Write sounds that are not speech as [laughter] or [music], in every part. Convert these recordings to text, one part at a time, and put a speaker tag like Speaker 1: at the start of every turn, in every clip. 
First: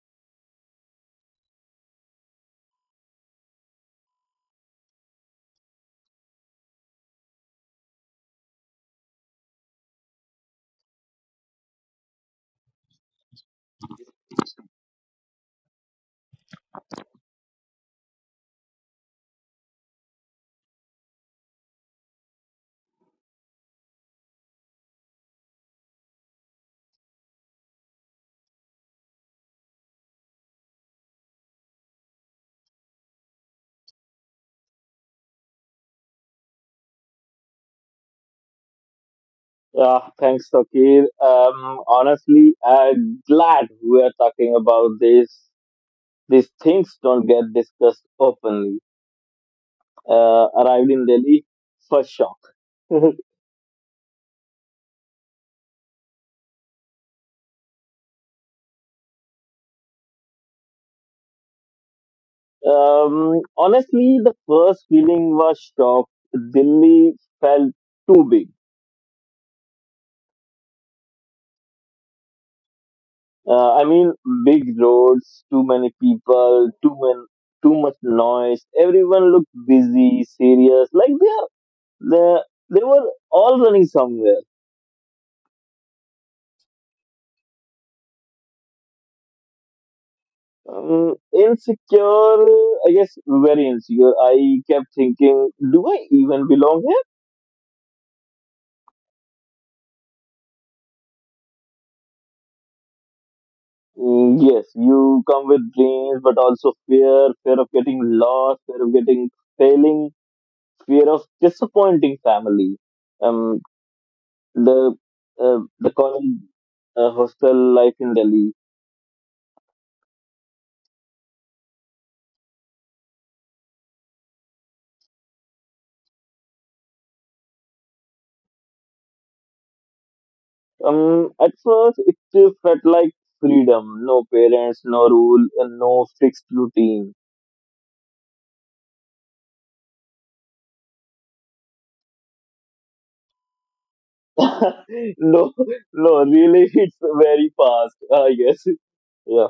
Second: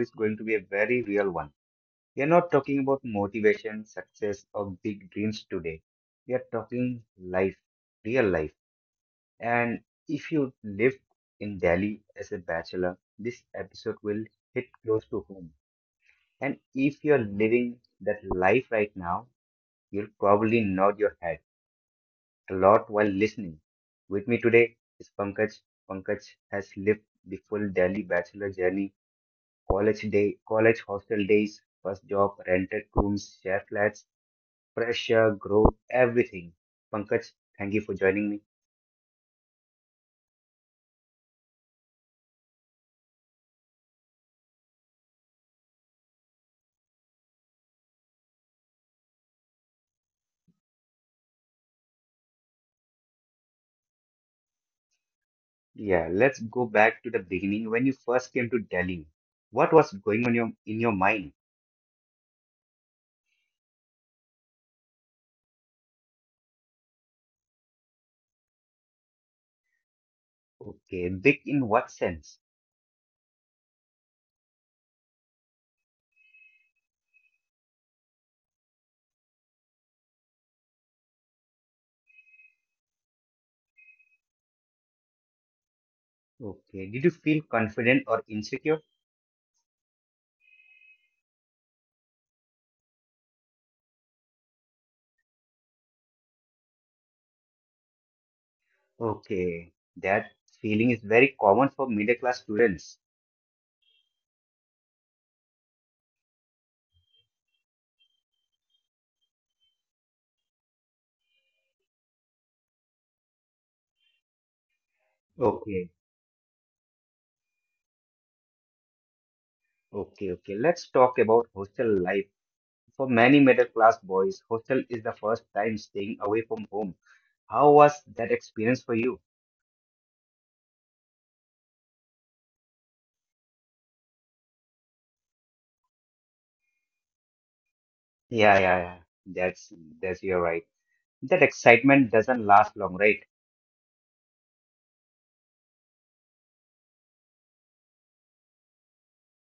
Speaker 1: is going to be a very real one. We are not talking about motivation, success, or big dreams today. We are talking life, real life. And if you live in Delhi as a bachelor, this episode will hit close to home. And if you're living that life right now, you'll probably nod your head a lot while listening. With me today is Pankaj. Pankaj has lived the full Delhi bachelor journey college day, college hostel days, first job, rented rooms, share flats, pressure, growth, everything. Pankaj, thank you for joining me.
Speaker 2: Yeah, thanks, Takir. Honestly, I'm glad we are talking about this. These things don't get discussed openly. Arrived in Delhi, first shock. [laughs] um,
Speaker 1: Yeah, let's go back to the beginning when you first came to Delhi. What was going on in your mind?
Speaker 2: Honestly, the first feeling was shock. Delhi felt too big.
Speaker 1: Okay, big in what sense?
Speaker 2: I mean, big roads, too many people, too much noise. Everyone looked busy, serious, like they they were all running somewhere.
Speaker 1: Okay, did you feel confident or insecure?
Speaker 2: Insecure, I guess, very insecure. I kept thinking, do I even belong here?
Speaker 1: Okay, that feeling is very common for middle class students.
Speaker 2: Mm, yes, you come with dreams, but also fear, fear of getting lost, fear of getting failing, fear of disappointing family. Um, the
Speaker 1: Okay,
Speaker 2: the college hostel life in Delhi.
Speaker 1: okay, okay. Let's talk about hostel life. For many middle class boys, hostel is the first time staying away from home. How was that experience for you?
Speaker 2: At first it felt like freedom, no parents, no rule, and no fixed routine.
Speaker 1: Yeah, yeah, yeah. That's that's you're right. That excitement doesn't last long, right?
Speaker 2: [laughs] No, no, really, it's very fast. Yes, yeah.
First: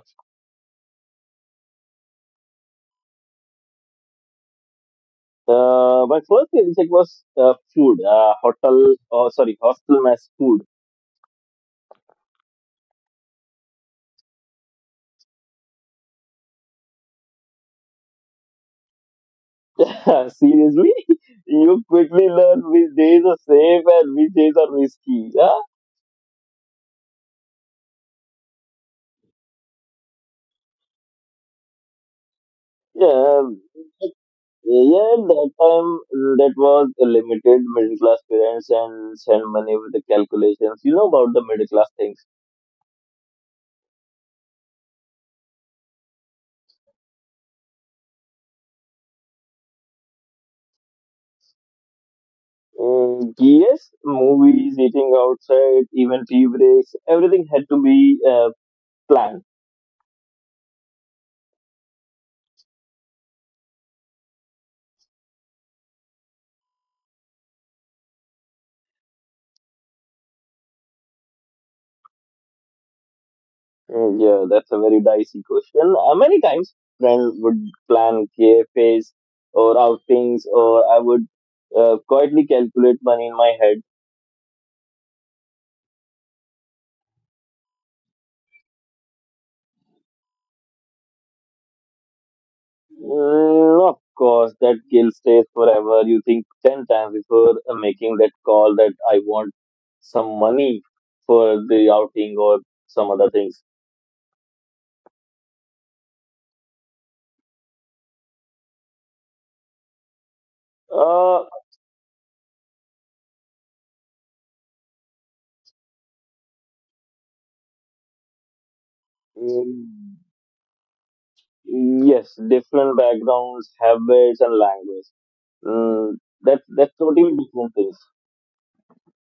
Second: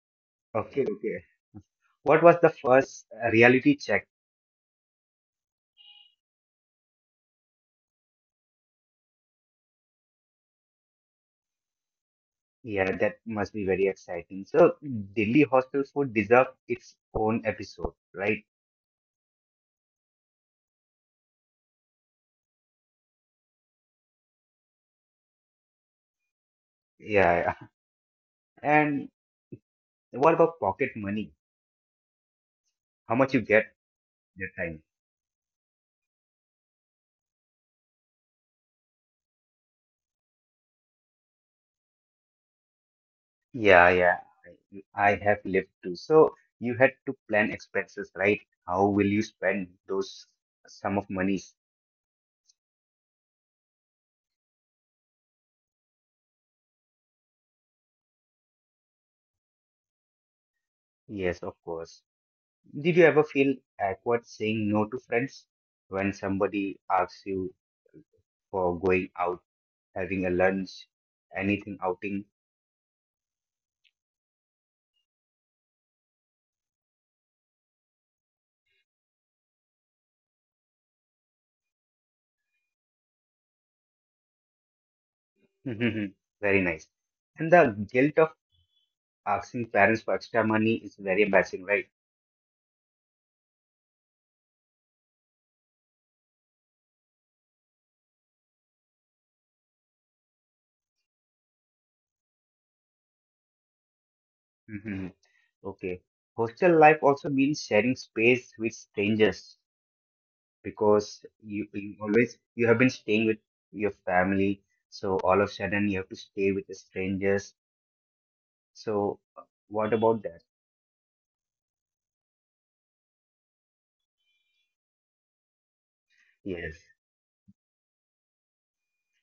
Speaker 1: Okay, okay. What was the first reality check?
Speaker 2: My first meal check was food, hostel mess food.
Speaker 1: Yeah, that must be very exciting. So Delhi hostel food deserves its own episode, right?
Speaker 2: [laughs] Seriously, you quickly learn which days are safe and which days are risky. Yeah,
Speaker 1: Yeah, yeah. [laughs] And what about pocket money? How much you
Speaker 2: yeah,
Speaker 1: get that
Speaker 2: yeah.
Speaker 1: time?
Speaker 2: That time, mm, that was a limited middle class parents and send money with the calculations. You know about the middle class things.
Speaker 1: Yeah, yeah, I have lived too. So you had to plan expenses, right? How will you spend those sum of monies?
Speaker 2: Mm, yes, movies, eating outside, even tea breaks, everything had to be planned.
Speaker 1: Yes, of course. Did you ever feel awkward saying no to friends when somebody asks you for going out, having a lunch, anything outing?
Speaker 2: Mm, yeah, that's a very dicey question. Many times, friends would plan cafes or outings, or I would quietly calculate money in my head.
Speaker 1: [laughs] Very nice. And the guilt of asking parents for extra money is very embarrassing, right? [laughs]
Speaker 2: Mm, of course, that guilt stays forever. You think 10 times before making that call that I want some money for the outing or some other things.
Speaker 1: Mhm. Okay. Hostel life also means sharing space with strangers. Because
Speaker 2: Uh,
Speaker 1: you always you have been staying with your family, so all of a sudden you have to stay with the strangers. So what
Speaker 2: mm,
Speaker 1: about that?
Speaker 2: Yes, different backgrounds, habits, and language. Mm, that
Speaker 1: Yes,
Speaker 2: that's totally different things.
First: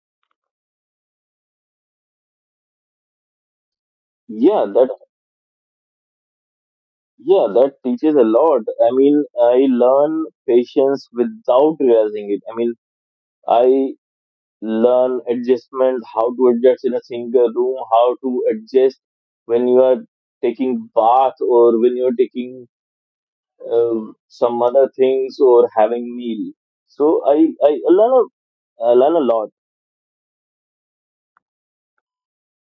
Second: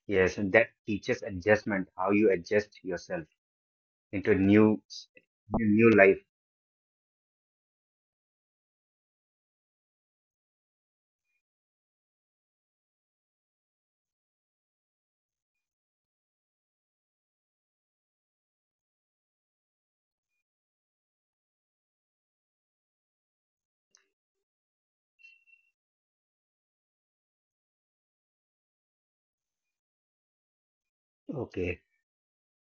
Speaker 1: yes, and that teaches adjustment how you adjust yourself into a
Speaker 2: Yeah,
Speaker 1: new
Speaker 2: that
Speaker 1: s- new new life.
Speaker 2: yeah, that teaches a lot. I mean, I learn patience without realizing it. I mean, I learn adjustment, how to adjust in a single room, how to adjust when you are taking bath or when you are taking some other things or having meal. So I learn I learn a lot.
Speaker 1: Okay,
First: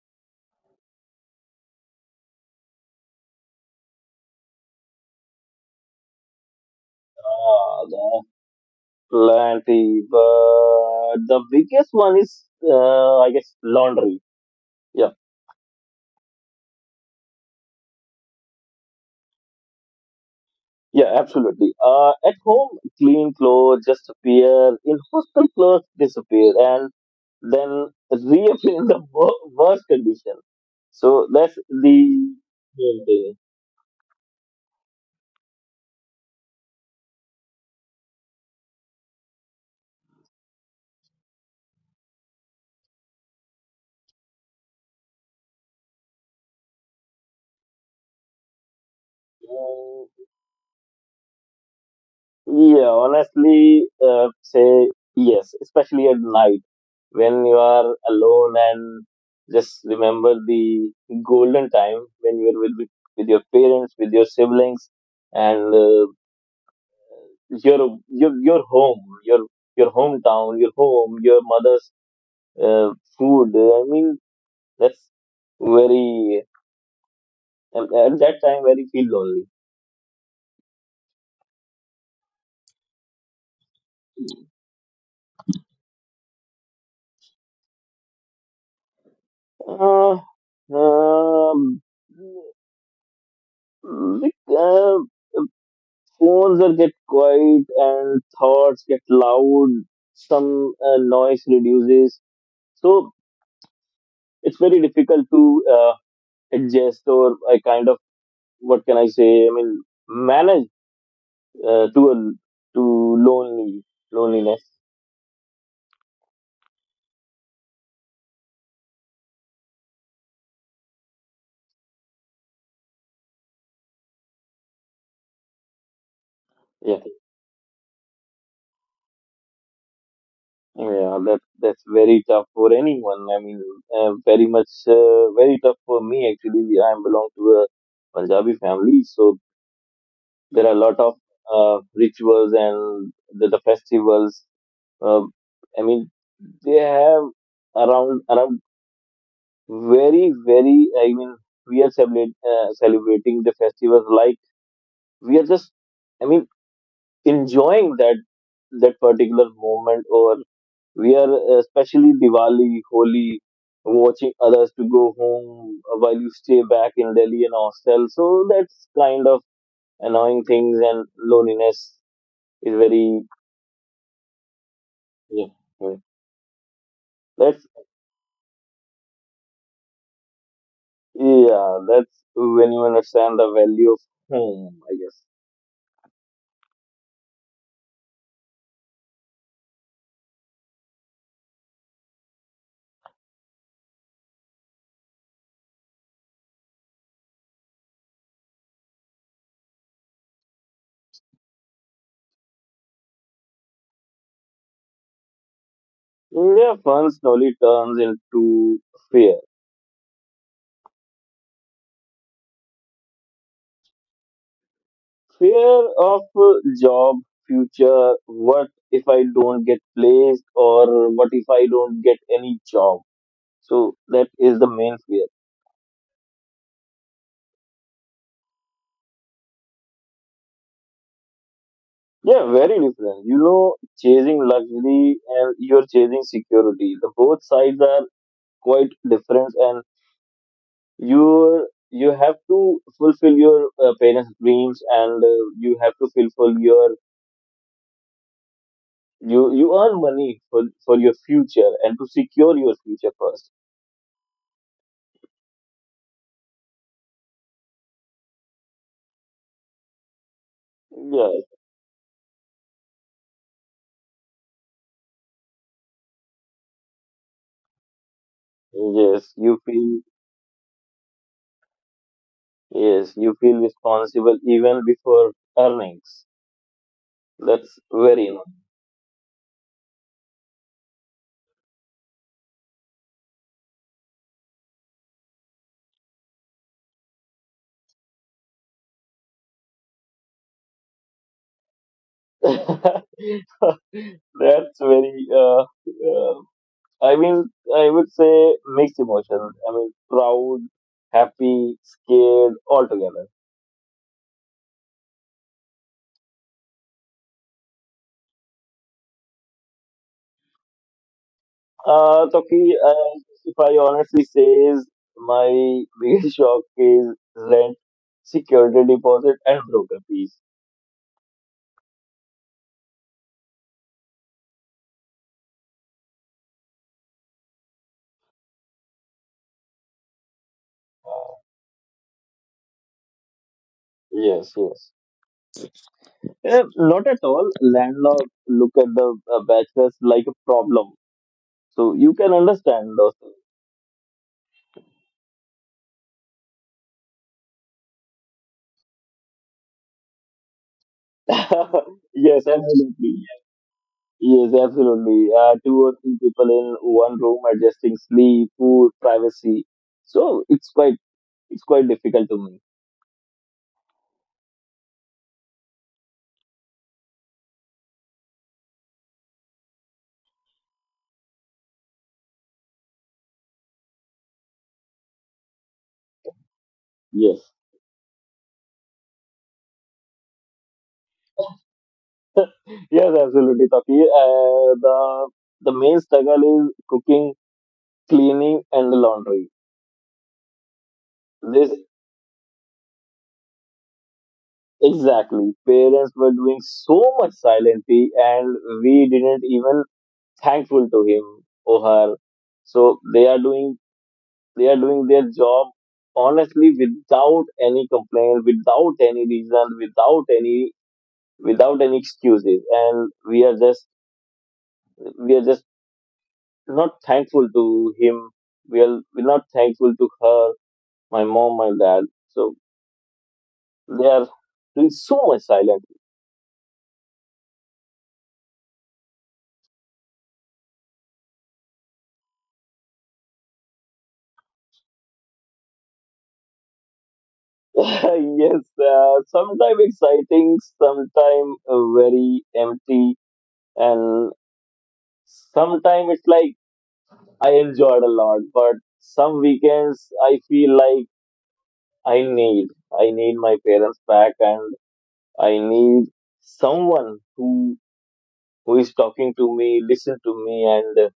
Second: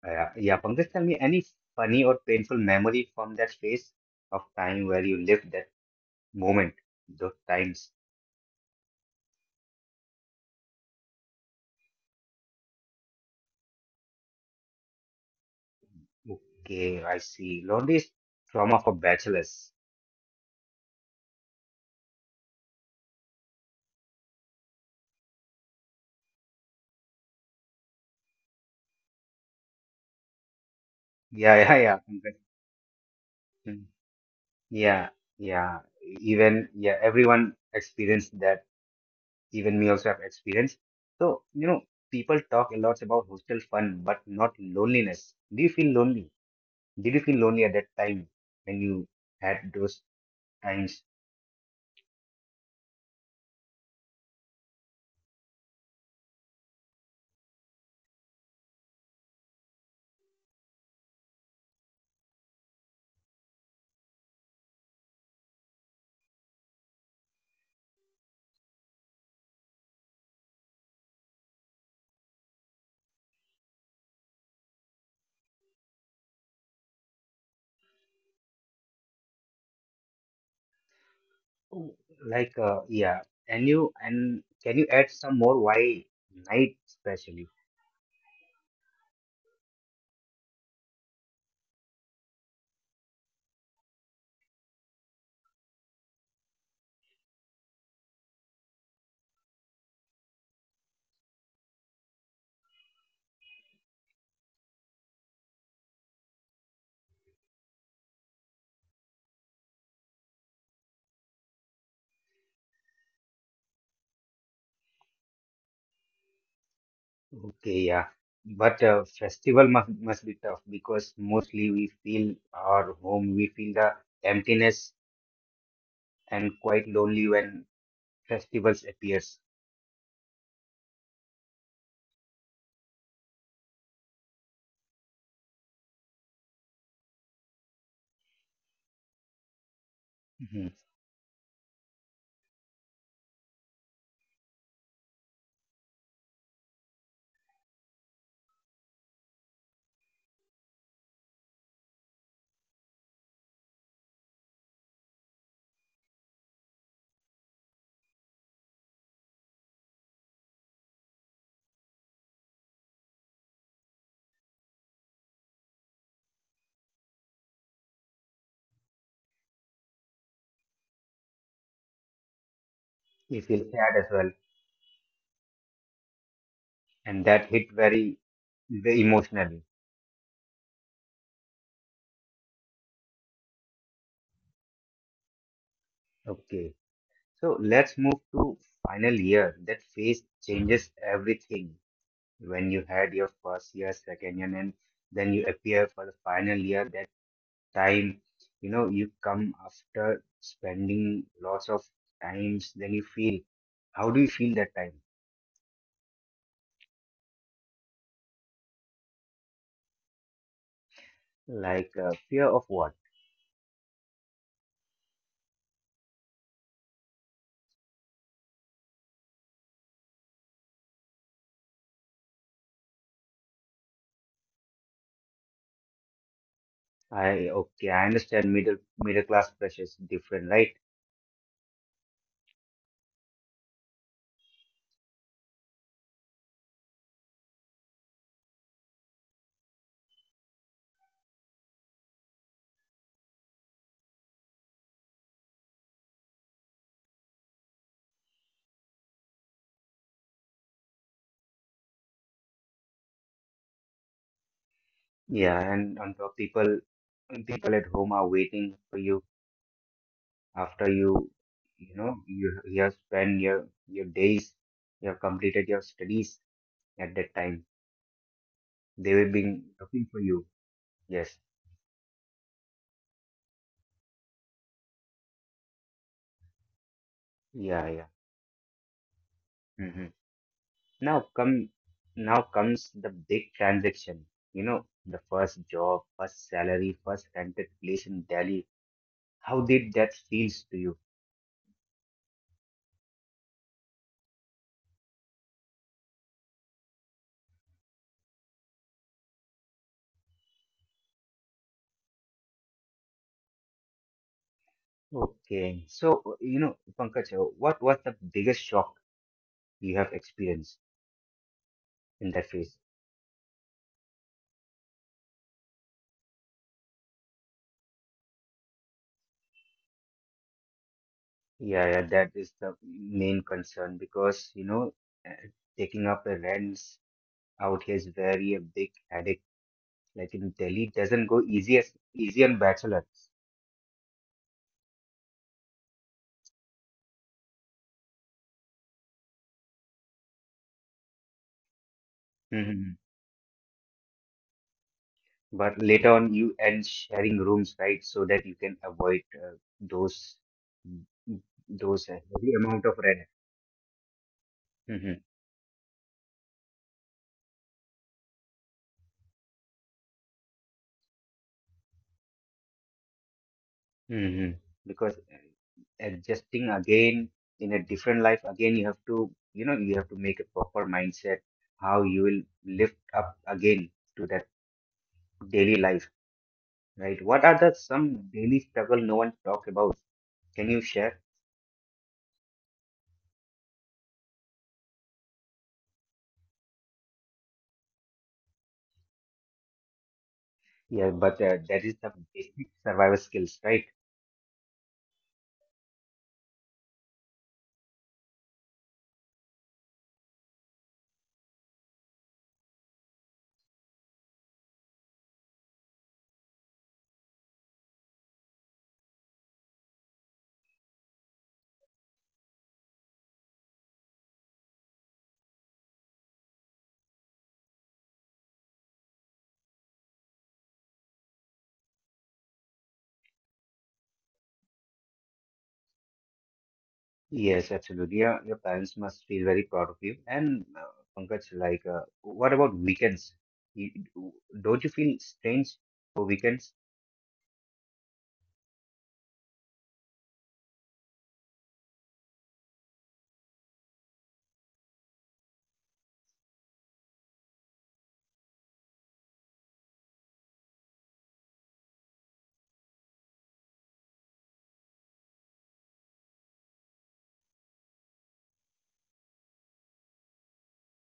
Speaker 1: yeah, Pankaj, tell me any funny or painful memory from that phase of time where you lived that moment, those times.
Speaker 2: Ah, plenty, but the biggest one is, I guess, laundry. Yeah,
Speaker 1: Okay, I see lonely is trauma for bachelors.
Speaker 2: yeah, absolutely. At home, clean clothes just appear. In hostel, clothes disappear and then reappear in the worst condition. So that's
Speaker 1: Yeah. [laughs]
Speaker 2: the
Speaker 1: Yeah, yeah, Pankaj.
Speaker 2: main
Speaker 1: Hmm. Yeah, yeah. Even yeah, everyone experienced that. Even me also have experienced. So, you know, people talk a lot about hostel fun, but not loneliness. Do you feel lonely? Did you feel lonely at that time when you had those
Speaker 2: thing.
Speaker 1: times?
Speaker 2: Yeah, honestly, say yes, especially at night when you are alone and just remember the golden time when you were with your parents, with your siblings, and your home, your hometown, your home, your mother's uh, food. I mean, that's very at that time very feel lonely.
Speaker 1: Oh, like, yeah. And you and can you add some more? Why night especially?
Speaker 2: Uh, um, like, uh, Phones will get quiet and thoughts get loud. Some noise reduces. So it's very difficult to adjust or I kind of what can I say? I mean manage uh, to a, to lonely loneliness.
Speaker 1: Okay, yeah. But festival must be tough because mostly we feel our home, we feel the emptiness and quite
Speaker 2: Yeah,
Speaker 1: lonely when festivals appears.
Speaker 2: that's very tough for anyone. I mean, very much very tough for me actually. I belong to a Punjabi family, so there are
Speaker 1: Mhm.
Speaker 2: a lot of rituals and the festivals. Um, I mean, they have around very. I mean, celebrating the festivals like we are just. I mean, enjoying that particular moment, or we are especially Diwali, Holi, watching others to go home while you stay back in Delhi and hostel. So that's kind of annoying things and loneliness is very.
Speaker 1: We feel sad as well,
Speaker 2: Yeah, yeah.
Speaker 1: and that
Speaker 2: that's
Speaker 1: hit very, very emotionally.
Speaker 2: Yeah, that's when you understand the value of home, I guess.
Speaker 1: Okay, so let's move to final year. That phase changes everything. When you had your first year, second year, and then you appear for the final year. That time, you know, you come after spending lots of times. Then you feel. How do you feel that time?
Speaker 2: Where fun slowly turns into fear.
Speaker 1: Like fear of what?
Speaker 2: Fear of job, future, what if I don't get placed or what if I don't get any job? So that is the main fear.
Speaker 1: I okay, I understand middle class pressure is different, right?
Speaker 2: Yeah, very different. You know, chasing luxury and you're chasing security. The both sides are quite different and you have to fulfill your parents' dreams, and you have to fulfill your you earn money for your future and to secure your future first.
Speaker 1: Yeah, and on top people at home are waiting for you after you
Speaker 2: Yes,
Speaker 1: you know you you have spent your days, you have completed your studies at that time. They will
Speaker 2: yes, you
Speaker 1: be
Speaker 2: feel
Speaker 1: looking for you. Yes.
Speaker 2: yes, you feel responsible even before earnings. That's
Speaker 1: Yeah, yeah.
Speaker 2: very annoying.
Speaker 1: hmm Now come now comes the big transaction. You know, the first job, first salary, first rented place in Delhi. How did that feels to you?
Speaker 2: [laughs] That's very I mean I would say mixed emotion. I mean proud, happy, scared, all together.
Speaker 1: Okay. So, you know, Pankaj, what was the biggest shock you have experienced in that
Speaker 2: Toki,
Speaker 1: phase?
Speaker 2: if I honestly says my biggest [laughs] shock is rent, security deposit, and broker fees.
Speaker 1: Yeah, yeah, that is the main concern because, you know, uh, taking up the rents out here is very a big headache. Like in Delhi, it doesn't go easy as easy on bachelor.
Speaker 2: Yes, yes. Eh, not at all. Landlord look at the bachelors like a problem, so you can understand
Speaker 1: hmm
Speaker 2: those things.
Speaker 1: But later on, you end sharing rooms, right? So that you can avoid those mm,
Speaker 2: [laughs]
Speaker 1: those
Speaker 2: Yes,
Speaker 1: heavy amount of
Speaker 2: absolutely.
Speaker 1: rent.
Speaker 2: Yes, absolutely. Two or three people in one room adjusting sleep, food, privacy. So it's quite difficult to
Speaker 1: hmm Because adjusting again in a different life, again, you have to make a proper mindset how you will lift up again to that daily life, right?
Speaker 2: me.
Speaker 1: What are the some daily struggle no one talk about? Can you share?
Speaker 2: Yes, absolutely, Tapi. The main struggle is cooking, cleaning, and the laundry.
Speaker 1: Yeah, but
Speaker 2: This
Speaker 1: that is the basic survival skills, right?
Speaker 2: exactly. Parents were doing so much silently, and we didn't even thankful to him or her. So they are doing their job honestly without any complaint, without any reason, without any excuses, and we are just not thankful to him. We're not thankful to her, my mom, my dad. So they are doing so much silent.
Speaker 1: Yes, absolutely. Your parents must feel very proud of you. And Pankaj, like, what about weekends? You, don't you feel strange for weekends?
Speaker 2: [laughs] Yes, sometimes exciting, sometimes very empty, and sometimes it's like I enjoyed a lot. But some weekends I feel like I need my parents back, and I need someone who is talking to me, listen to me, and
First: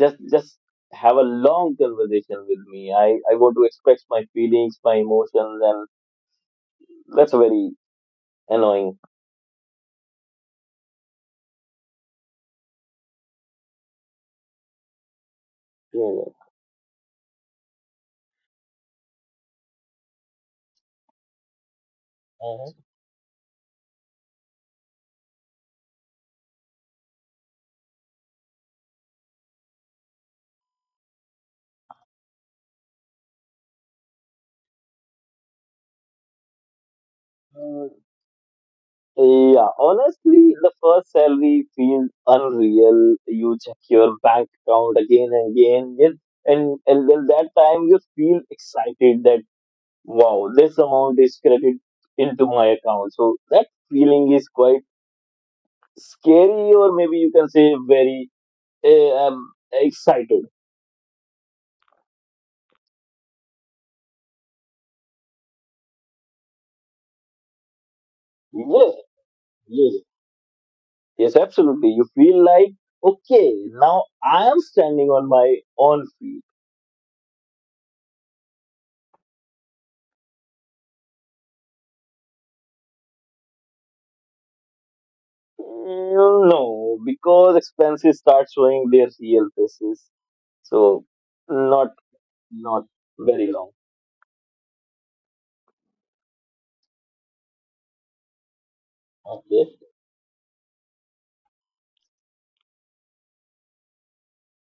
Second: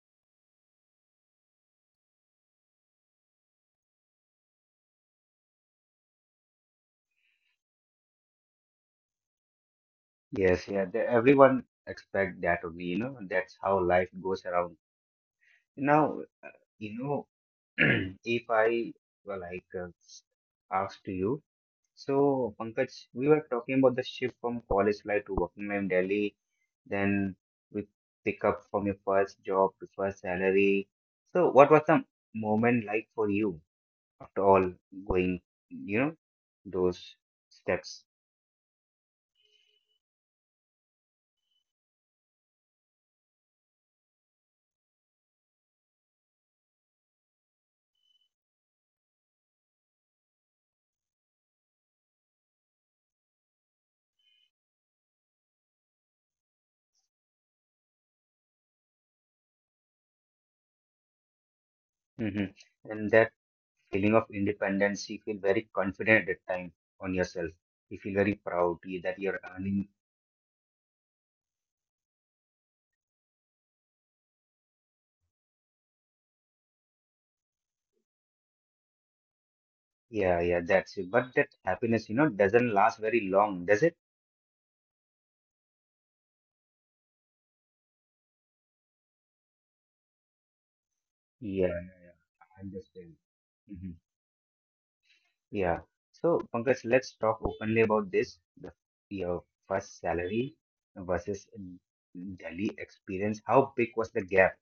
Speaker 2: just have a long conversation with me. I want to express my feelings, my emotions, and that's very annoying,
Speaker 1: Yes, yeah, everyone expect that of me, you know, that's how life goes around. Now,
Speaker 2: yeah.
Speaker 1: you know, [clears throat] if I were like asked to you, so
Speaker 2: Mhm.
Speaker 1: Pankaj, we were talking about the shift from college life to working life in Delhi, then we pick up from your first job to first salary. So, what was the moment like for you after all going, you know, those
Speaker 2: Uh,
Speaker 1: steps?
Speaker 2: yeah, honestly, the first salary feels unreal. You check your bank account again and again, yes, and then that time you feel excited that wow, this amount is credited into my account. So that feeling is quite scary, or maybe you can say very excited.
Speaker 1: hmm And that feeling of independence, you feel very confident at that time on yourself. You feel very proud
Speaker 2: Yes,
Speaker 1: that you're earning.
Speaker 2: yes, yes, absolutely. You feel like, okay, now I am standing on my own feet.
Speaker 1: Yeah, yeah, that's it. But that happiness, you know, doesn't last very long, does it?
Speaker 2: Mm, no, because expenses start showing their real faces. So
Speaker 1: Yeah,
Speaker 2: not
Speaker 1: yeah, yeah. I
Speaker 2: not
Speaker 1: understand.
Speaker 2: very long.
Speaker 1: hmm Yeah. So, Pankaj, let's talk openly about this. Your
Speaker 2: Okay.
Speaker 1: first salary versus Delhi experience. How big was the gap?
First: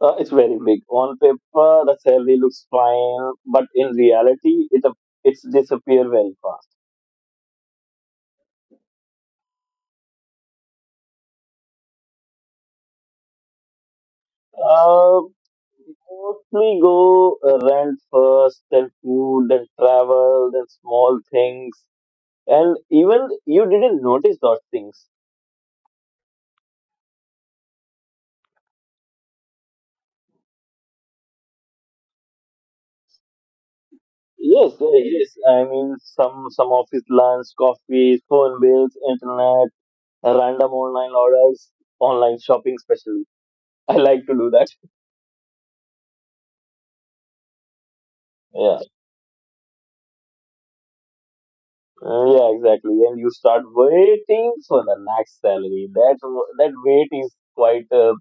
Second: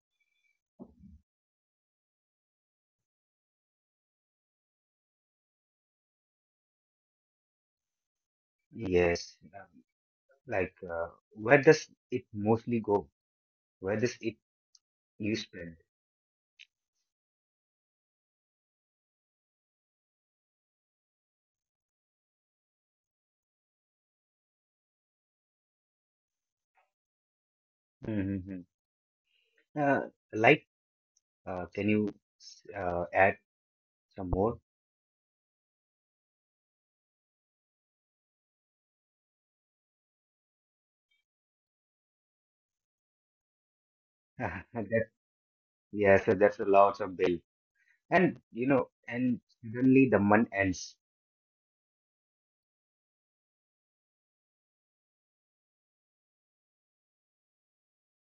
Speaker 2: It's very big. On paper, the salary looks fine, but in reality, it's disappear very fast.
Speaker 1: Yes. Like, where does it mostly go? Where does it
Speaker 2: Uh,
Speaker 1: you spend?
Speaker 2: mostly go rent first, then food, then travel, then small things. And even you didn't notice those things.
Speaker 1: Mm-hmm. Uh, like, can you add some more?
Speaker 2: Yes, yes. I mean, some office lunch, coffee, phone bills, internet, random online orders, online shopping, especially. [laughs] I like to do that.
Speaker 1: [laughs] That, yes, that's a lot of bill. And
Speaker 2: Yeah,
Speaker 1: suddenly the month ends.
Speaker 2: Yeah, exactly. And you start waiting for the next salary. That wait is quite uh,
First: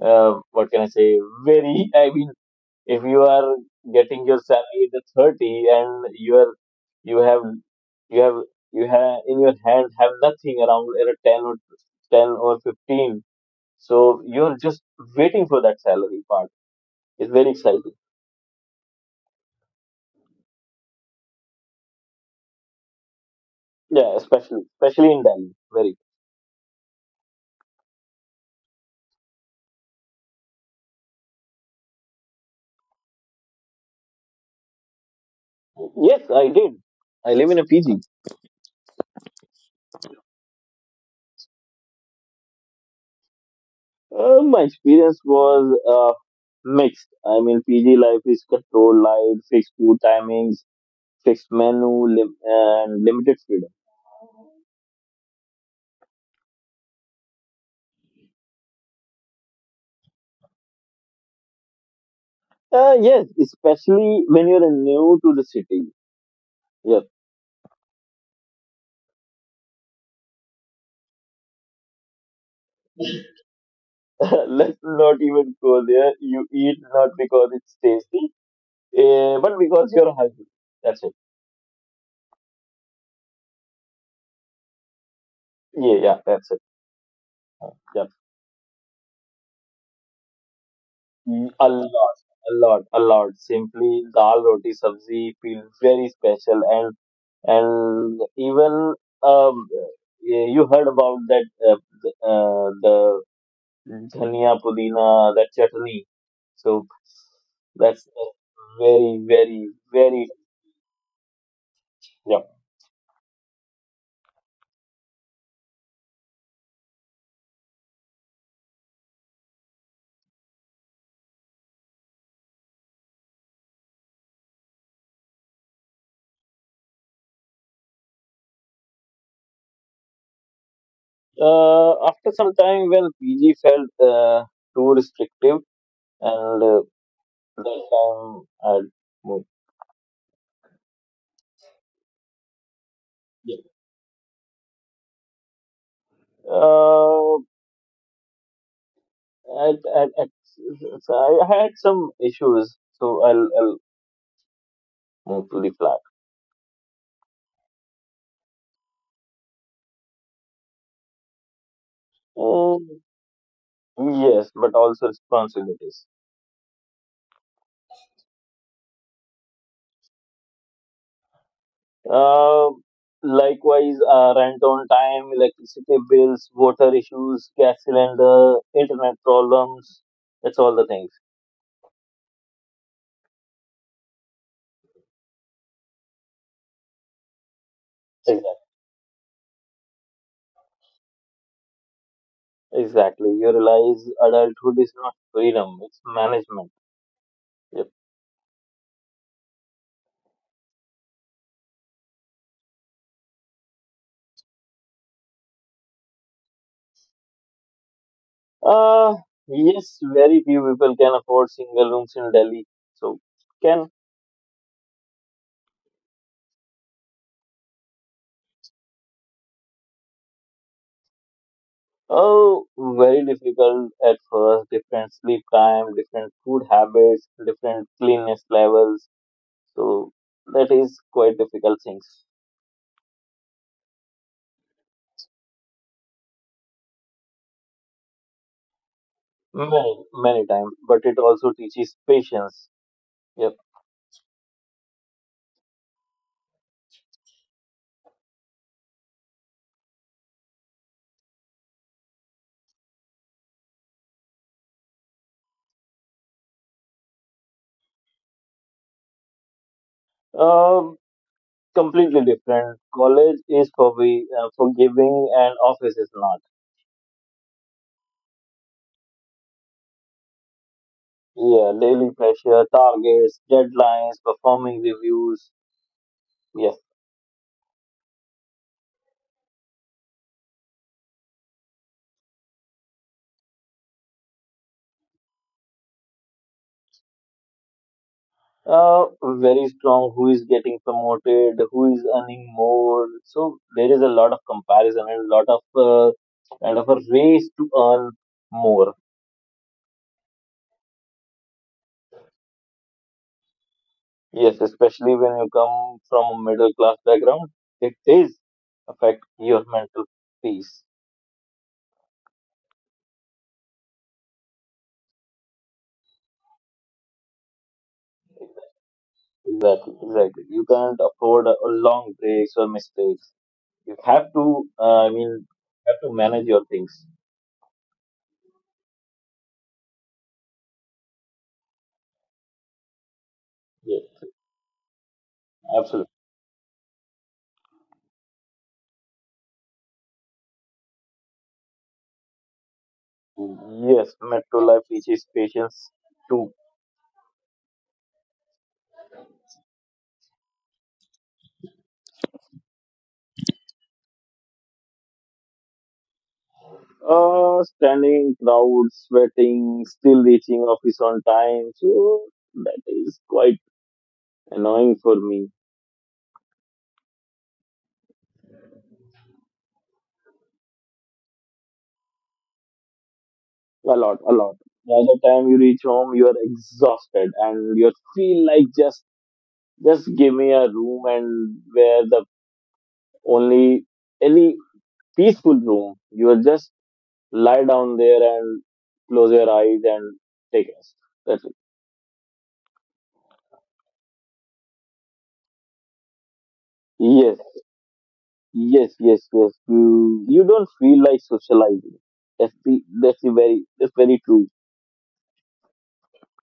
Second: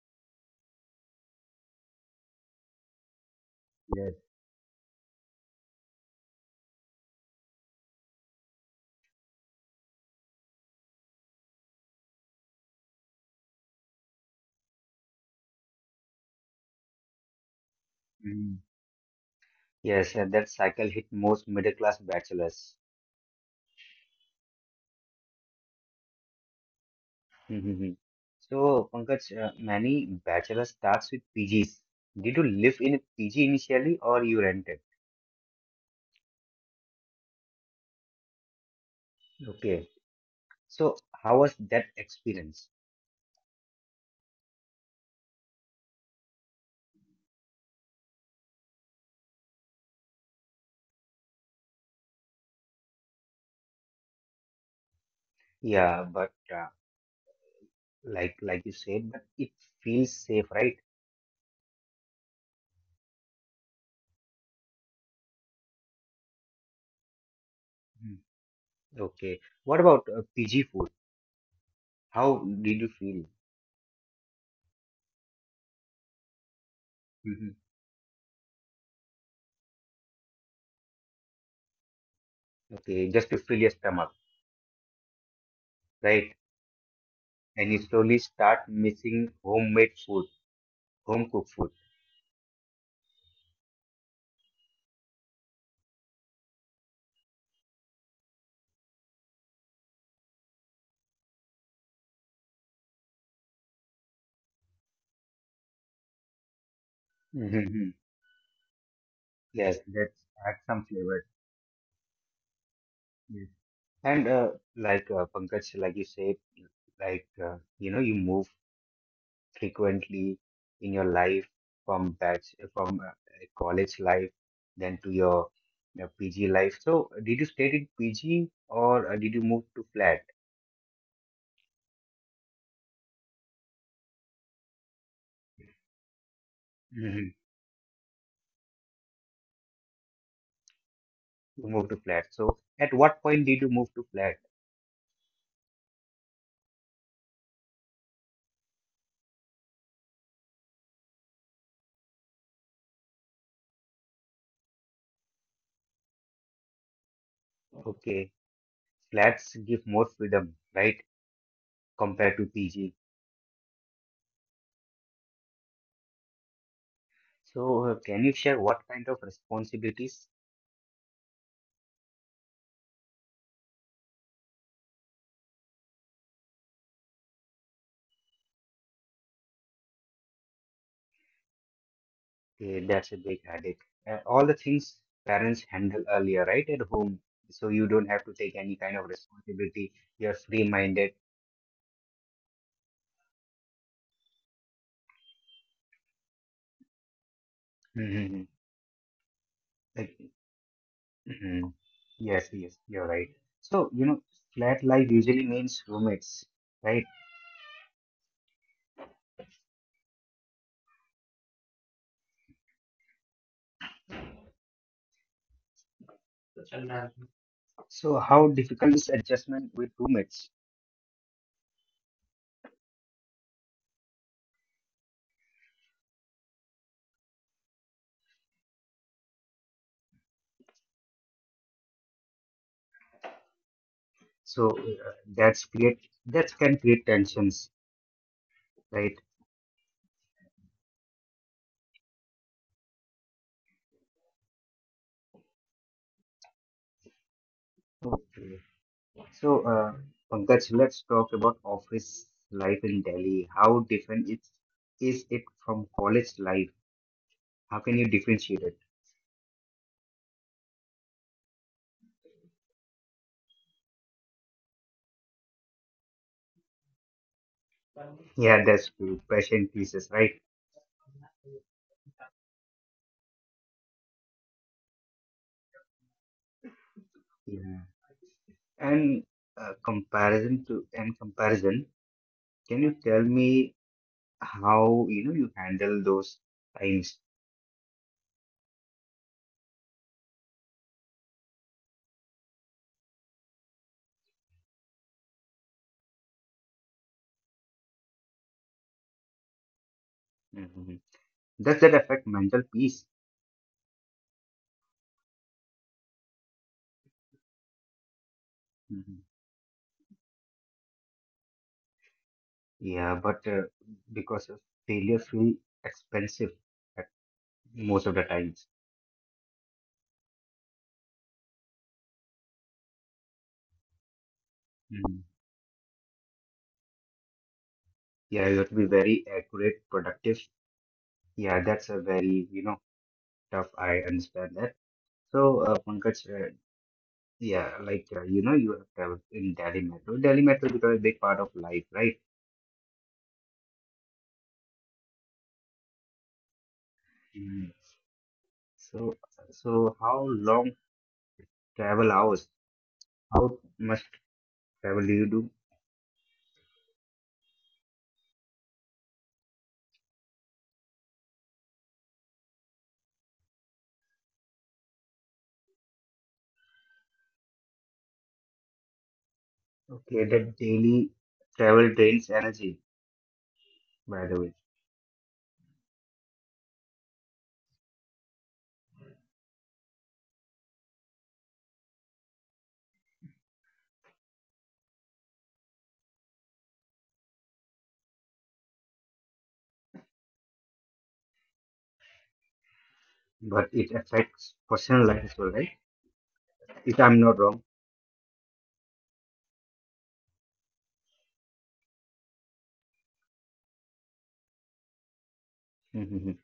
Speaker 2: uh, what can I say? Very. [laughs] I mean, if you are
Speaker 1: Yes.
Speaker 2: getting your salary at the 30 and you are you have you have you have in your hand have nothing around at 10 or 10 or 15, so you're just waiting for that salary part, it's very exciting,
Speaker 1: Mm. Yes, and that cycle hit most middle class bachelors.
Speaker 2: yeah, especially in Delhi very.
Speaker 1: Mhm. So, Pankaj, many bachelors starts with PGs. Did you live in a PG initially or you rented?
Speaker 2: Yes, I did. I live in a PG.
Speaker 1: Okay. So, how was that experience?
Speaker 2: Uh, my experience was mixed. I mean, PG life is controlled life, fixed food timings, fixed menu, and limited freedom.
Speaker 1: Yeah, but like you said, but it feels safe, right?
Speaker 2: Yes, especially when you're new to the city. Yep.
Speaker 1: Hmm. Okay. What about PG food? How did you feel?
Speaker 2: [laughs] Let's not even go there. You eat not because
Speaker 1: hmm
Speaker 2: it's tasty, but because you're hungry. That's it.
Speaker 1: Okay, just to fill your stomach,
Speaker 2: Yeah, yeah,
Speaker 1: right?
Speaker 2: that's it.
Speaker 1: And you
Speaker 2: Yeah.
Speaker 1: slowly start missing homemade food, home
Speaker 2: Mm,
Speaker 1: cooked
Speaker 2: a
Speaker 1: food.
Speaker 2: lot, a lot. Simply dal roti sabzi feel very special and even um, yeah, you heard about that the dhania, pudina, that chutney. So
Speaker 1: hmm
Speaker 2: that's very, very,
Speaker 1: Yes, us
Speaker 2: very.
Speaker 1: add some flavor.
Speaker 2: Yeah.
Speaker 1: Yes. And like Pankaj, like you said, like you know, you move frequently in your life from college life, then to your PG life. So, did you stay in PG or did you move to flat?
Speaker 2: After some time, when PG felt too restrictive, and that time I moved.
Speaker 1: You moved to flat. So at what point
Speaker 2: Yeah.
Speaker 1: did you move to flat?
Speaker 2: Uh, at, at, at, so I had some issues, so I'll move to the flat.
Speaker 1: Okay, flats give more freedom, right, compared to PG.
Speaker 2: Mm, yes, but also responsibilities.
Speaker 1: So can you share what kind of responsibilities?
Speaker 2: Uh, likewise, rent on time, electricity bills, water issues, gas cylinder, internet problems. That's all the things.
Speaker 1: Okay, that's a big headache. All the things parents handle earlier, right, at home. So you don't have to
Speaker 2: Exactly.
Speaker 1: take any kind of responsibility. You're free-minded.
Speaker 2: Exactly. You realize adulthood is not freedom, it's management. Yep.
Speaker 1: Mm-hmm. Like, mhm. Yes, yes, you're right. So, you know, flat life usually means roommates, right?
Speaker 2: Uh, yes, very few people can afford single rooms in Delhi. So, can,
Speaker 1: So, how difficult is adjustment with roommates?
Speaker 2: oh, very difficult at first. Different sleep time, different food habits, different cleanliness levels. So, that is quite difficult things.
Speaker 1: So that can create tensions, right?
Speaker 2: Many, many times, but it also teaches patience. Yep.
Speaker 1: Okay. So Pankaj, let's talk about office life in Delhi. How different it is it from college life? How can you differentiate it?
Speaker 2: Um, Completely different. College is forgiving and office is not.
Speaker 1: Yeah, that's true. Passion pieces, right?
Speaker 2: Yeah, daily pressure, targets, deadlines, performing reviews. Yes.
Speaker 1: Yeah. And comparison to and comparison. Can you tell me how you handle those times?
Speaker 2: Very strong. Who is getting promoted? Who is earning more? So there is a lot of comparison and a lot of kind of a race to earn more.
Speaker 1: Mhm. Does that affect mental peace?
Speaker 2: Yes, especially when you come from a middle class background, it is affect your mental peace.
Speaker 1: Yeah, but because of failure feel expensive at most of the times.
Speaker 2: Exactly, exactly. You can't afford a long breaks or mistakes. You have to, I
Speaker 1: Mhm.
Speaker 2: mean, have to manage your things.
Speaker 1: Yeah, you have to be very accurate, productive. Yeah, that's a very tough.
Speaker 2: Yeah,
Speaker 1: I understand that. So,
Speaker 2: absolutely.
Speaker 1: Pankaj, yeah, like, you know, you have traveled in Delhi Metro. Delhi Metro become a big part of life, right?
Speaker 2: Yes, metro life teaches patience too.
Speaker 1: Mhm. So, how long travel hours? How much travel do you do?
Speaker 2: Standing in crowds, sweating, still reaching office on time. So that is quite annoying for me.
Speaker 1: Okay, that daily travel drains energy,
Speaker 2: A lot,
Speaker 1: by
Speaker 2: a
Speaker 1: the way.
Speaker 2: lot. By the time you reach home, you are exhausted and you feel like just give me a room and where the only any peaceful room. You will just lie down there and close your eyes and take rest. That's it.
Speaker 1: But it affects personal life as well, right? If I'm
Speaker 2: Yes,
Speaker 1: not wrong.
Speaker 2: yes, yes, yes. You don't feel like socializing. That's the very that's very true.
Speaker 1: Mhm.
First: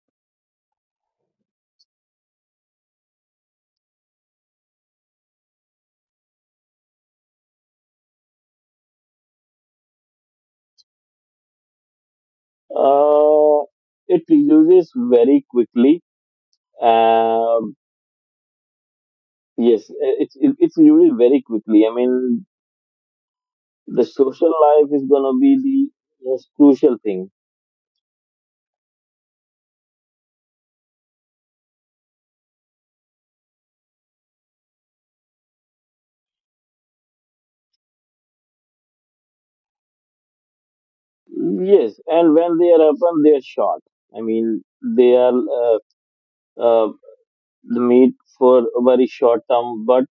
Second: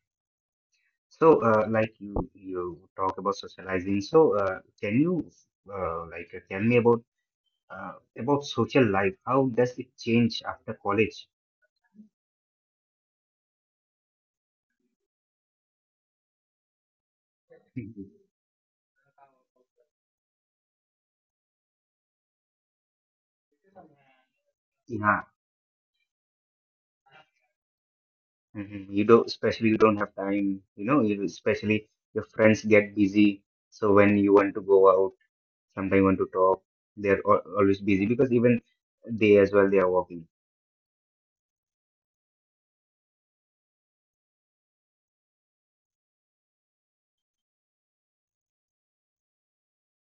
Speaker 1: So, like you talk about socializing. So, can you like tell me about social life? How does it change after college? [laughs]
Speaker 2: Uh, it reduces very quickly. Um
Speaker 1: Mhm.
Speaker 2: Yes, it's really very quickly. I mean, the social life is
Speaker 1: Yeah,
Speaker 2: gonna be the most crucial thing.
Speaker 1: Mhm. You don't, Especially you don't have time. You know, you especially your friends get busy. So when you want to go out, sometimes you want to talk, they're al always busy because even they as well they are working.
Speaker 2: Yes, and when they are open, they are short. I mean, they are uh, the meat for a very short term, but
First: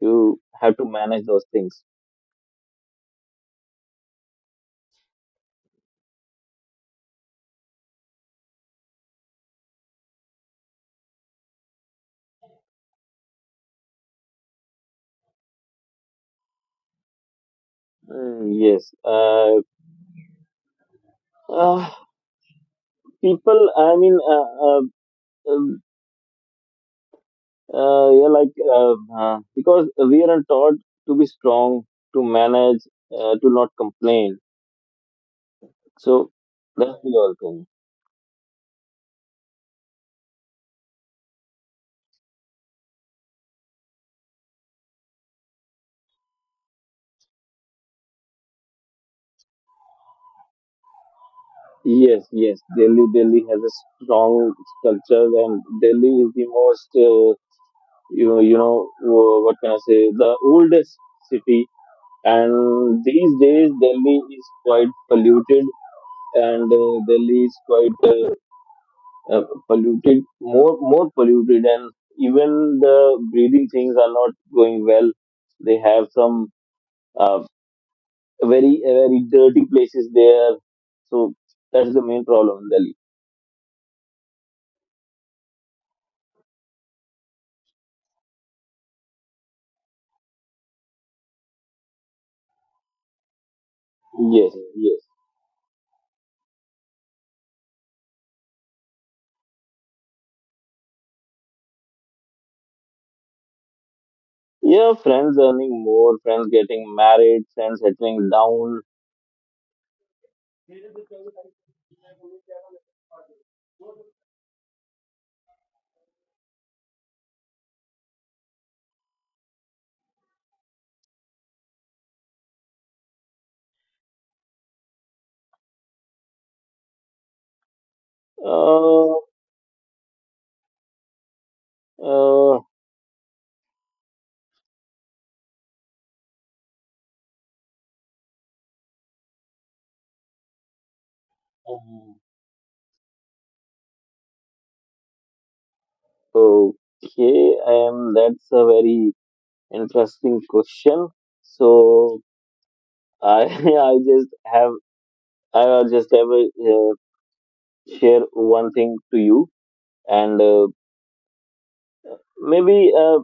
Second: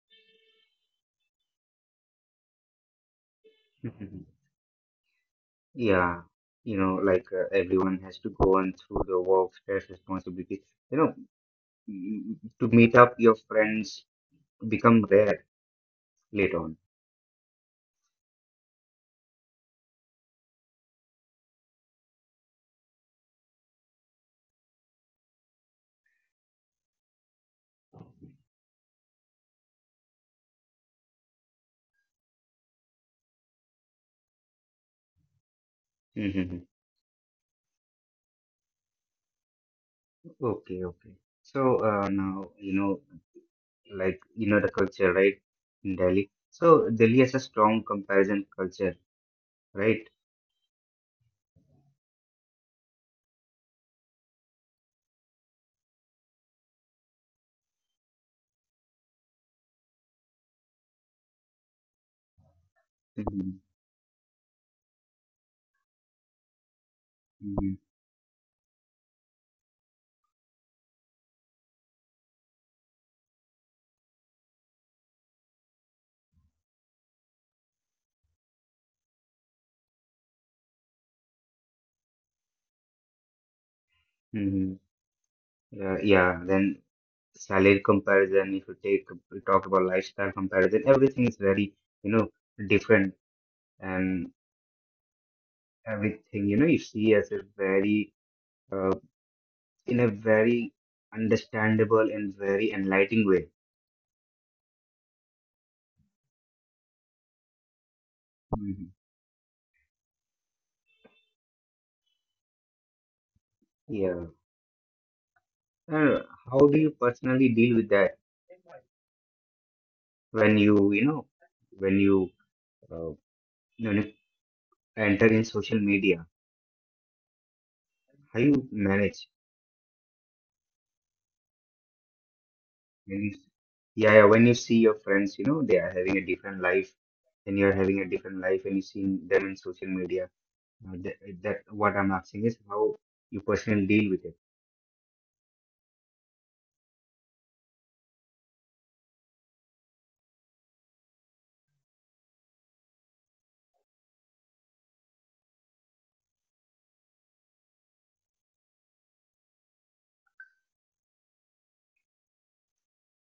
Speaker 2: you have to manage those things.
Speaker 1: [laughs] Yeah, you know, like everyone has to go on through the work stress responsibility. You know, to meet up your friends become rare later on.
Speaker 2: Mm, yes, uh, people. I mean, uh, um, yeah, like because we are taught to be strong, to manage, to not complain. So
Speaker 1: hmm
Speaker 2: that's the all thing.
Speaker 1: Okay, okay. So now you know, like you know the culture, right, in Delhi. So Delhi has a strong comparison culture, right?
Speaker 2: Yes, yes. Delhi has a strong culture, and Delhi is the most, you know, what can I say, the oldest city. And these
Speaker 1: Hmm.
Speaker 2: days, Delhi is quite polluted, and Delhi is
Speaker 1: Hmm.
Speaker 2: quite uh, polluted, more polluted, and even the breathing things are not going well. They have some. uh, very dirty places there. So that's the main problem in Delhi.
Speaker 1: Hmm. Yeah, yeah. Then salary comparison. If you take, we talk about lifestyle comparison. Everything is very, you know, different and
Speaker 2: Yes, yes.
Speaker 1: everything. You know, you see as a uh, in a very understandable and very enlightening way.
Speaker 2: Yeah, friends earning more, friends getting married, friends settling down.
Speaker 1: Mhm. Yeah. Uh, how do you personally deal with that when you know, when you, when you know, enter in social media? How you
Speaker 2: Uh,
Speaker 1: manage?
Speaker 2: uh,
Speaker 1: When you, yeah, when you see your friends, you know, they are having a different life and you're having a different life and you see them in social media. Uh, that, that what I'm asking is how you personally deal with it.
Speaker 2: okay, that's a very interesting question. So I [laughs] I just have I will just have a, share one thing to you, and maybe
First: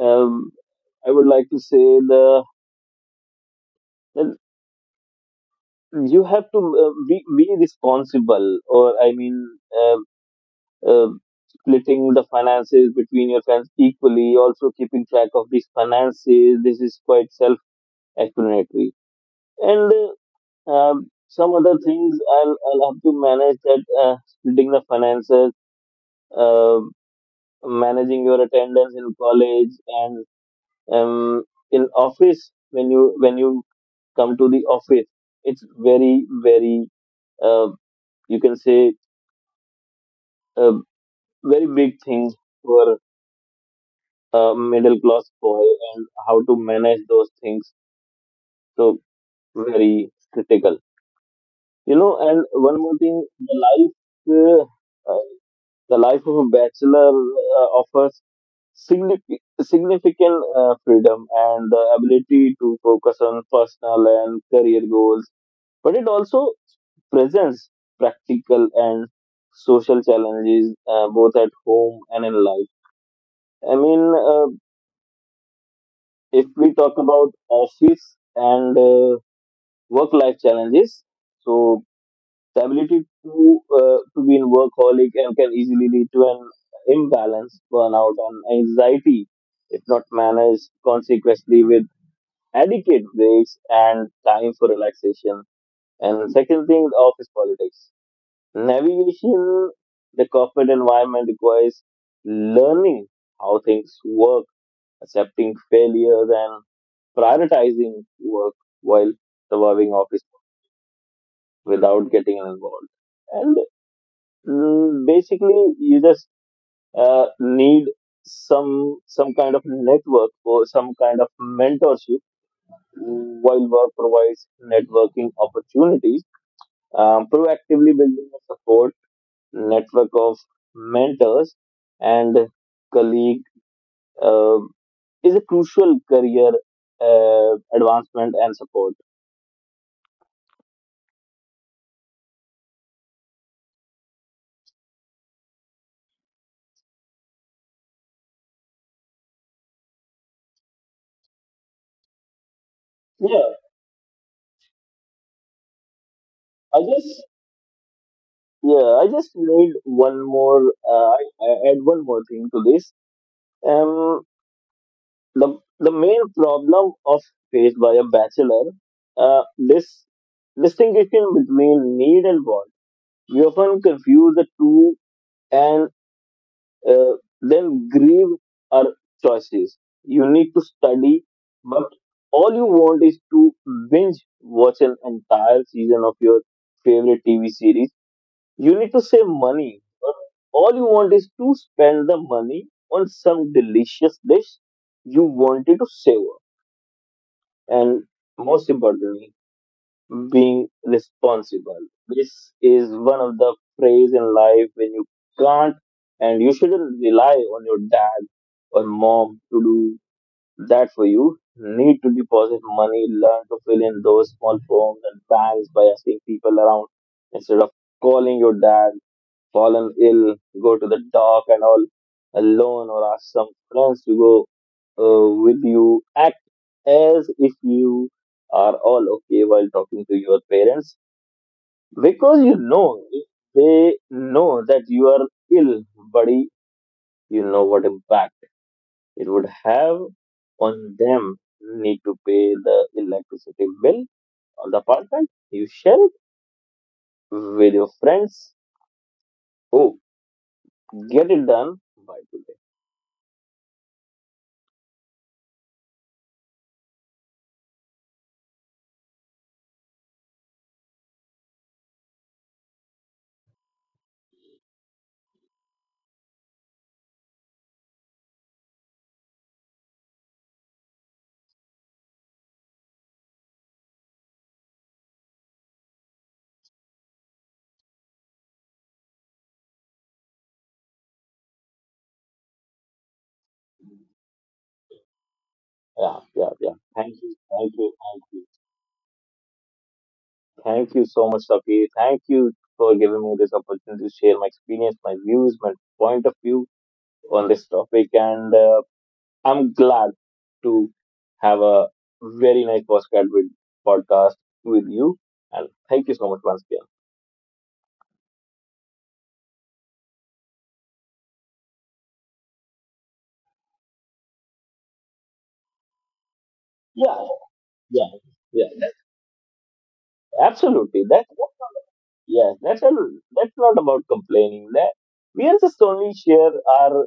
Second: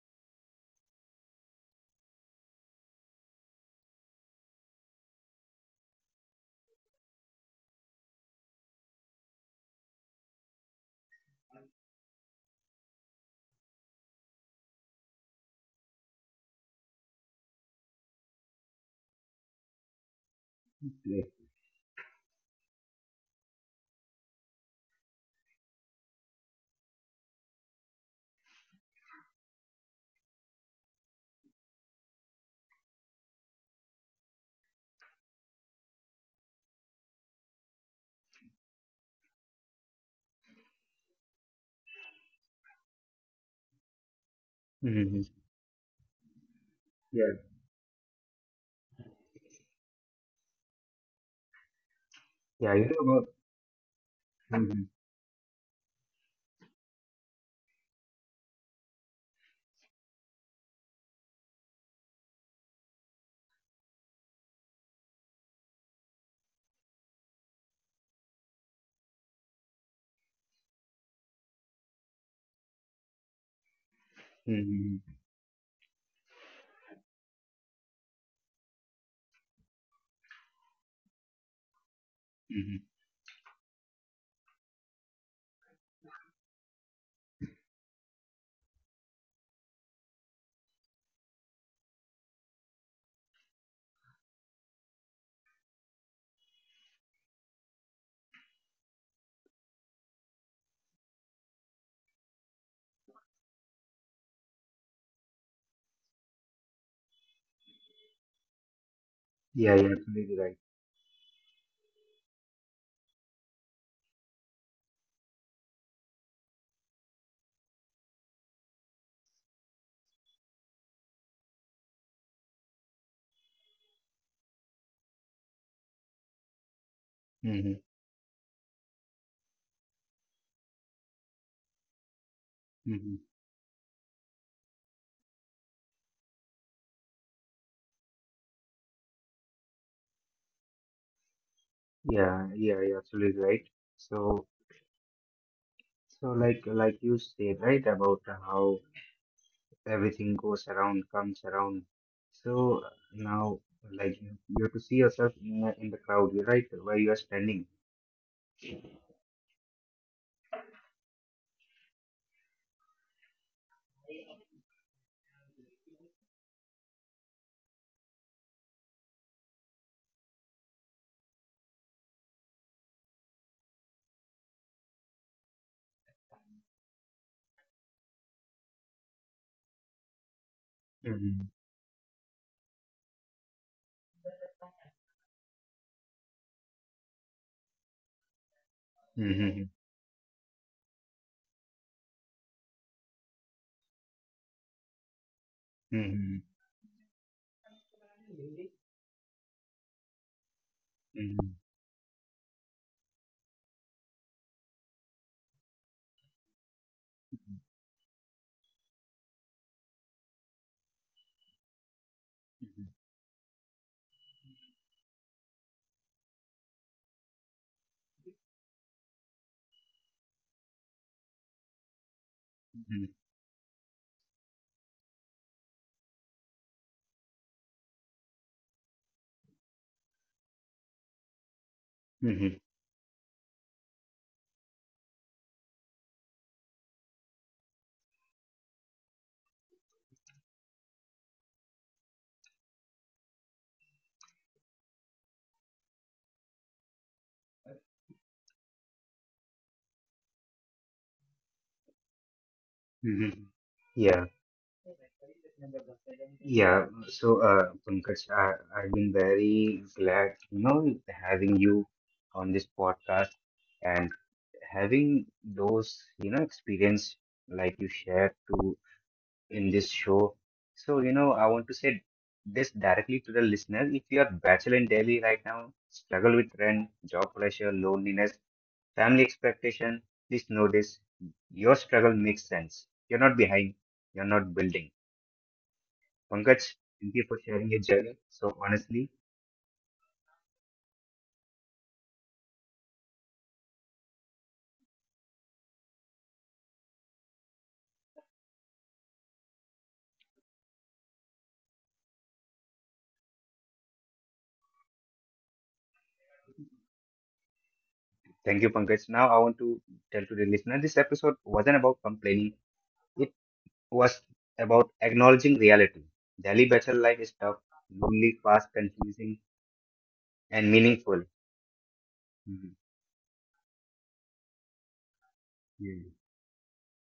Speaker 2: um, I would like to say the that you have to be responsible, or I mean, um um splitting the finances between your friends equally, also keeping track of these finances. This is quite self explanatory. And some other things I'll have to manage that, splitting the finances, uh, managing your attendance in college and um, in office when you come to the office. It's very very, uh, you can say, a very big thing for a middle
Speaker 1: Yeah.
Speaker 2: class boy, and how to manage those
Speaker 1: Yeah,
Speaker 2: things. So very critical, you know. And
Speaker 1: yeah,
Speaker 2: one
Speaker 1: you
Speaker 2: more
Speaker 1: know
Speaker 2: thing,
Speaker 1: about.
Speaker 2: the life uh,
Speaker 1: Mm-hmm,
Speaker 2: uh, the life of a bachelor offers significant significant freedom and the ability to focus on personal and career goals, but it also presents practical and social challenges both at home and in life. I mean,
Speaker 1: mm-hmm,
Speaker 2: if we talk about office and work life challenges, so the
Speaker 1: mm-hmm.
Speaker 2: ability to be in workaholic and can easily lead to an imbalance, burnout, and anxiety if not managed consequently with adequate breaks and time for relaxation. And second thing, the office politics navigation, the corporate environment requires learning how things work, accepting failures, and prioritizing work while
Speaker 1: Yeah,
Speaker 2: surviving
Speaker 1: you're
Speaker 2: office
Speaker 1: absolutely right.
Speaker 2: without getting involved. And mm, basically, you just need some kind of network or some kind of mentorship, while work provides networking opportunities.
Speaker 1: Mm-hmm,
Speaker 2: Proactively building a support network of mentors and
Speaker 1: mm-hmm.
Speaker 2: colleague uh, is a crucial career advancement and support.
Speaker 1: Yeah, yeah, you're absolutely right. So, like you said, right, about how everything goes around, comes around. So
Speaker 2: Yeah,
Speaker 1: now, like you have to see yourself in the crowd, you're right,
Speaker 2: I
Speaker 1: where you are
Speaker 2: just
Speaker 1: standing.
Speaker 2: yeah, I just need one more. I add one more thing to this. Um, the main problem of faced by a bachelor, this distinction between need and want. We often confuse the two and uh, then grieve our choices. You need to study,
Speaker 1: Mm-hmm,
Speaker 2: but all you want is to binge watch an entire season of your favorite TV series. You need to save
Speaker 1: mm-hmm,
Speaker 2: money. But all you want is to spend the money on some delicious dish you wanted to savor.
Speaker 1: mm-hmm,
Speaker 2: And most importantly, being
Speaker 1: mm-hmm,
Speaker 2: responsible. This is one of the phase in life when you can't and you shouldn't rely on your dad or mom to do that for you. Need to deposit money, learn to fill in those small forms and banks by asking people around instead of calling your dad fallen ill, go to the dock and all alone,
Speaker 1: mm-hmm, mm-hmm,
Speaker 2: or ask some friends to go with you. Act as if you are all okay while talking to your parents, because you
Speaker 1: mm-hmm.
Speaker 2: know if they know that you are ill, buddy, you know what impact it would have on them. Need to pay the electricity bill of the apartment. You share it with your friends. Oh, get it done by today.
Speaker 1: Mm-hmm. Yeah. Yeah, so Pankaj, I've been very glad having you on this podcast and having those experience like you shared to in this show. So, I want to say this directly to the listener. If you are bachelor in Delhi right now, struggle with rent, job pressure, loneliness, family expectation, please know this. Your struggle makes sense. You're not behind, you're not building.
Speaker 2: Yeah, yeah,
Speaker 1: Pankaj,
Speaker 2: yeah. Thank
Speaker 1: thank you
Speaker 2: you,
Speaker 1: for
Speaker 2: thank
Speaker 1: sharing your
Speaker 2: you,
Speaker 1: journey.
Speaker 2: thank you.
Speaker 1: So honestly,
Speaker 2: Thank you so much, Sapir. Thank you for giving me this opportunity to share my experience, my views, my point of view on this topic. And I'm glad to have a very nice postcard with podcast with you. And thank you so much once again.
Speaker 1: thank you, Pankaj. Now I want to tell to the listener this episode wasn't about complaining. It was about acknowledging reality. Daily bachelor life
Speaker 2: Yeah,
Speaker 1: is tough,
Speaker 2: yeah,
Speaker 1: lonely, fast,
Speaker 2: yeah.
Speaker 1: confusing, and
Speaker 2: Absolutely.
Speaker 1: meaningful.
Speaker 2: That yes,
Speaker 1: Mhm.
Speaker 2: that's not about complaining. That we are just
Speaker 1: Yeah.
Speaker 2: only share our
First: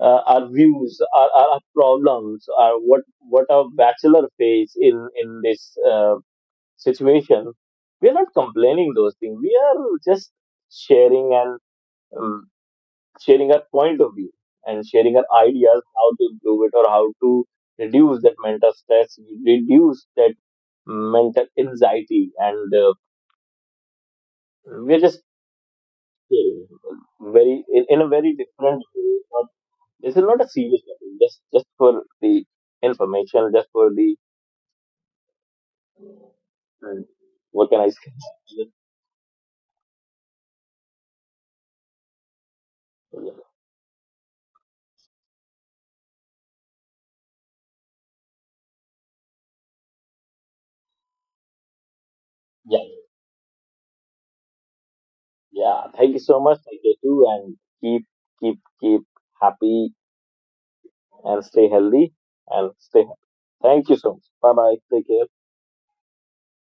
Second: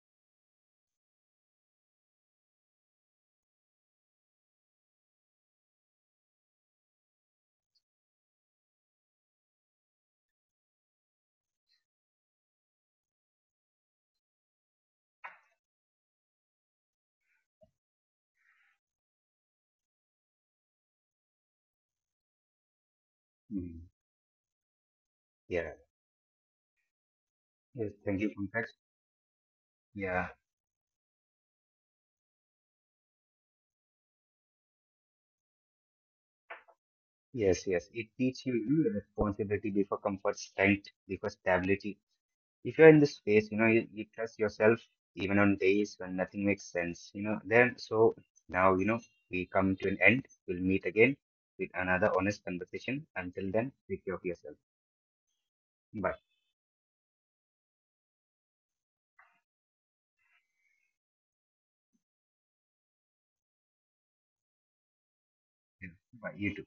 Speaker 2: our views, our problems, our what our bachelor face in this situation. We are not complaining those things. We are just sharing and um, sharing our point of view and sharing our ideas how to improve it or how to reduce that mental stress, reduce that mental anxiety, and
Speaker 1: Mhm.
Speaker 2: we are just
Speaker 1: Yeah.
Speaker 2: sharing very
Speaker 1: Yes.
Speaker 2: in a
Speaker 1: Thank you,
Speaker 2: very
Speaker 1: Pankaj.
Speaker 2: different way. This is
Speaker 1: Yeah.
Speaker 2: not a serious topic. Just for the information, just for the mm,
Speaker 1: Yes.
Speaker 2: what can I
Speaker 1: Yes. It
Speaker 2: say?
Speaker 1: teaches you responsibility before comfort, strength before stability, if you're in this space, you trust yourself even on days when nothing makes sense. Then, so now we come to an end. We'll meet again with another honest
Speaker 2: Yeah,
Speaker 1: conversation. Until then, take care of yourself.
Speaker 2: yeah. Thank
Speaker 1: Bye.
Speaker 2: you so much. Thank you too, and keep keep happy and stay healthy and stay happy. Thank you so much. Bye bye. Take care.
Speaker 1: Bye. You too.